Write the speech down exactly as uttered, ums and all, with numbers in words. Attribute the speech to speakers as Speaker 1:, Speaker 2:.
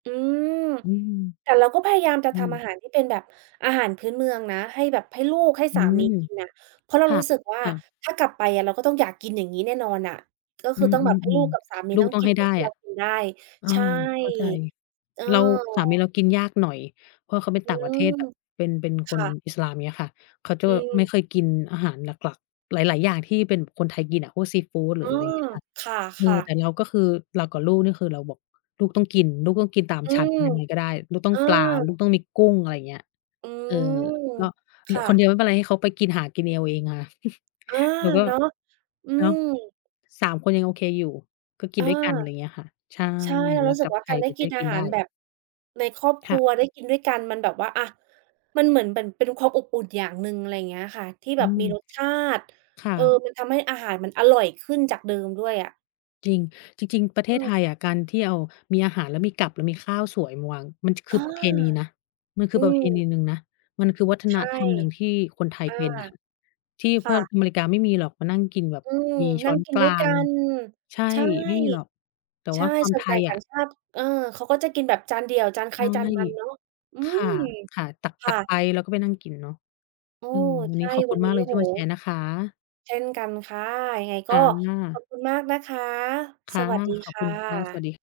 Speaker 1: อืม
Speaker 2: อืม
Speaker 1: แต่เราก็พยายามจะ
Speaker 2: อื
Speaker 1: ทำอ
Speaker 2: ม
Speaker 1: าหารที่เป็นแบบอาหารพื้นเมืองนะ ให้แบบ ให้ลูกให้
Speaker 2: อื
Speaker 1: สามี
Speaker 2: ม
Speaker 1: กินน่ะ เพราะเรา
Speaker 2: ค่
Speaker 1: ร
Speaker 2: ะ
Speaker 1: ู้สึกว่า
Speaker 2: ค่ะ
Speaker 1: ถ้ากลับไปอะเราก็ต้องอยากกินอย่างงี้แน่นอนอะ ก็
Speaker 2: อ
Speaker 1: ค
Speaker 2: ื
Speaker 1: ือต้องแบบให้ลู
Speaker 2: ม
Speaker 1: กกับส
Speaker 2: ๆ
Speaker 1: ามี
Speaker 2: ๆ ลู
Speaker 1: ต
Speaker 2: ก
Speaker 1: ้อง
Speaker 2: ต้อ
Speaker 1: ก
Speaker 2: ง
Speaker 1: ิ
Speaker 2: ให
Speaker 1: น
Speaker 2: ้
Speaker 1: เห
Speaker 2: ไ
Speaker 1: มื
Speaker 2: ด
Speaker 1: อน
Speaker 2: ้
Speaker 1: ที่
Speaker 2: อ
Speaker 1: เร
Speaker 2: ะ
Speaker 1: ากินได้
Speaker 2: อา
Speaker 1: ใช่
Speaker 2: เข้าใจ
Speaker 1: เออ
Speaker 2: เรา สามีเรากินยากหน่อย เพราะเขาเป็น
Speaker 1: อื
Speaker 2: ต่างประเทศ
Speaker 1: ม
Speaker 2: แบบเป็น เป็นค
Speaker 1: ค
Speaker 2: น
Speaker 1: ่ะ
Speaker 2: อิสลาม เงี้ยค่ะ เขาจะ
Speaker 1: อื
Speaker 2: ไม
Speaker 1: ม
Speaker 2: ่ค่อยกินอาหารหลัก ๆ หลาย ๆ อย่างที่เป็นคนไทยกินอะ พวกซีฟูด หร
Speaker 1: เ
Speaker 2: ื
Speaker 1: อ
Speaker 2: อ
Speaker 1: อ
Speaker 2: อะไรเงี้ยค่ะ
Speaker 1: ค
Speaker 2: เออ
Speaker 1: ่ะ
Speaker 2: แต
Speaker 1: ๆ
Speaker 2: ่เราก็คือ เรากับลูกนี่คือเราบอก "ลูกต้องกิน ลูกต้องกินตาม
Speaker 1: อื
Speaker 2: ฉัน
Speaker 1: ม
Speaker 2: ยังไงก็ได้ ลูกต้อ
Speaker 1: อ
Speaker 2: ง
Speaker 1: า
Speaker 2: ปลา ลูกต้องมีกุ้ง" อะไรเงี้ย
Speaker 1: อื
Speaker 2: เออ
Speaker 1: ม
Speaker 2: ก็ เห
Speaker 1: ค
Speaker 2: ลือ
Speaker 1: ่
Speaker 2: คนเ
Speaker 1: ะ
Speaker 2: ดียวไม่เป็นไร ให้เขาไปกิน หากินเองเอาเองอะ
Speaker 1: อา
Speaker 2: แล้วก็
Speaker 1: เนาะ อื
Speaker 2: เนาะ
Speaker 1: ม
Speaker 2: สาม คนยังโอเคอยู่ ก็กิ
Speaker 1: เอ
Speaker 2: น
Speaker 1: อ
Speaker 2: ด้วยกัน ไรเงี้ยค่ะ ใช่
Speaker 1: ใช่ เร
Speaker 2: เ
Speaker 1: า
Speaker 2: วล
Speaker 1: รู
Speaker 2: า
Speaker 1: ้สึ
Speaker 2: กลั
Speaker 1: ก
Speaker 2: บ
Speaker 1: ว่า
Speaker 2: ไท
Speaker 1: กา
Speaker 2: ย
Speaker 1: รไ
Speaker 2: ไ
Speaker 1: ด
Speaker 2: ป
Speaker 1: ้
Speaker 2: จ
Speaker 1: ก
Speaker 2: ะ
Speaker 1: ิ
Speaker 2: ได้
Speaker 1: นอ
Speaker 2: กิ
Speaker 1: า
Speaker 2: น
Speaker 1: ห
Speaker 2: ได
Speaker 1: า
Speaker 2: ้
Speaker 1: รแบบ ในครอบค
Speaker 2: ค
Speaker 1: ร
Speaker 2: ่
Speaker 1: ั
Speaker 2: ะ
Speaker 1: ว ได้กินด้วยกัน มันแบบว่า อะ มันเหมือน เหมือนเป็นความอบอุ่นอย่างหนึ่ง อะไรเงี้ยค่ะ ที่
Speaker 2: อ
Speaker 1: แบบ มี
Speaker 2: ืม
Speaker 1: รสชาติ
Speaker 2: ค่
Speaker 1: เออ
Speaker 2: ะ
Speaker 1: มันทำให้อาหารมันอร่อยขึ้นจากเดิมด้วยอะ
Speaker 2: จริง จริง ๆ ประเท
Speaker 1: อื
Speaker 2: ศไท
Speaker 1: ม
Speaker 2: ยอะ การที่เอา มีอาหาร แล้วมีกับ แล้วมีข้าวสวยมาวาง มัน จ ค
Speaker 1: เอ
Speaker 2: ื
Speaker 1: อ
Speaker 2: อประเพณีนะ มันคื
Speaker 1: อื
Speaker 2: อประเ
Speaker 1: ม
Speaker 2: พณีหนึ่งนะ มันคือวัฒ
Speaker 1: ใ
Speaker 2: น
Speaker 1: ช่
Speaker 2: ธรรมหนึ่งที่คนไทย
Speaker 1: อา
Speaker 2: เป็นอะ ที่
Speaker 1: ค
Speaker 2: เพื
Speaker 1: ่
Speaker 2: ่อน
Speaker 1: ะ
Speaker 2: อเมริกาไม่มีหรอกมานั่งกินแบบ
Speaker 1: อืม
Speaker 2: มีช
Speaker 1: นั
Speaker 2: ้
Speaker 1: ่
Speaker 2: อ
Speaker 1: ง
Speaker 2: น
Speaker 1: กิ
Speaker 2: ก
Speaker 1: น
Speaker 2: ล
Speaker 1: ด้
Speaker 2: า
Speaker 1: วยก
Speaker 2: ง
Speaker 1: ัน
Speaker 2: ใช่
Speaker 1: ใช่
Speaker 2: ไม่มีหรอก แต่
Speaker 1: ใช
Speaker 2: ว
Speaker 1: ่
Speaker 2: ่าความ
Speaker 1: ส่
Speaker 2: ไ
Speaker 1: ว
Speaker 2: ท
Speaker 1: นใหญ๋
Speaker 2: ย
Speaker 1: ต
Speaker 2: อ
Speaker 1: ่า
Speaker 2: ะ
Speaker 1: งชาติ เออ เขาก็จะกินแบบจานเดี่ยว จานใค
Speaker 2: ใช
Speaker 1: ร
Speaker 2: ่
Speaker 1: จานมันเนาะ อื
Speaker 2: ค
Speaker 1: ม
Speaker 2: ่ะ ค่ะ ต
Speaker 1: ค่
Speaker 2: ัก
Speaker 1: ะ
Speaker 2: ๆ ไปแล้วก็ไปนั่งกินเนาะ
Speaker 1: เออ
Speaker 2: อืม วัน
Speaker 1: ใช
Speaker 2: นี้
Speaker 1: ่
Speaker 2: ขอบค
Speaker 1: ว
Speaker 2: ุ
Speaker 1: ั
Speaker 2: ณ
Speaker 1: น
Speaker 2: ม
Speaker 1: น
Speaker 2: า
Speaker 1: ี
Speaker 2: ก
Speaker 1: ้
Speaker 2: เล
Speaker 1: โอ
Speaker 2: ย
Speaker 1: ้
Speaker 2: ท
Speaker 1: โ
Speaker 2: ี
Speaker 1: ฮ
Speaker 2: ่มาแชร์นะคะ
Speaker 1: เช่นกันค่ะ ยังไงก
Speaker 2: ค
Speaker 1: ็
Speaker 2: ่
Speaker 1: ขอ
Speaker 2: ะ
Speaker 1: บคุณมากนะคะ
Speaker 2: ค่
Speaker 1: ส
Speaker 2: ะ
Speaker 1: วัสดี
Speaker 2: ขอ
Speaker 1: ค
Speaker 2: บค
Speaker 1: ่
Speaker 2: ุณค่ะ สวั
Speaker 1: ะ
Speaker 2: สดี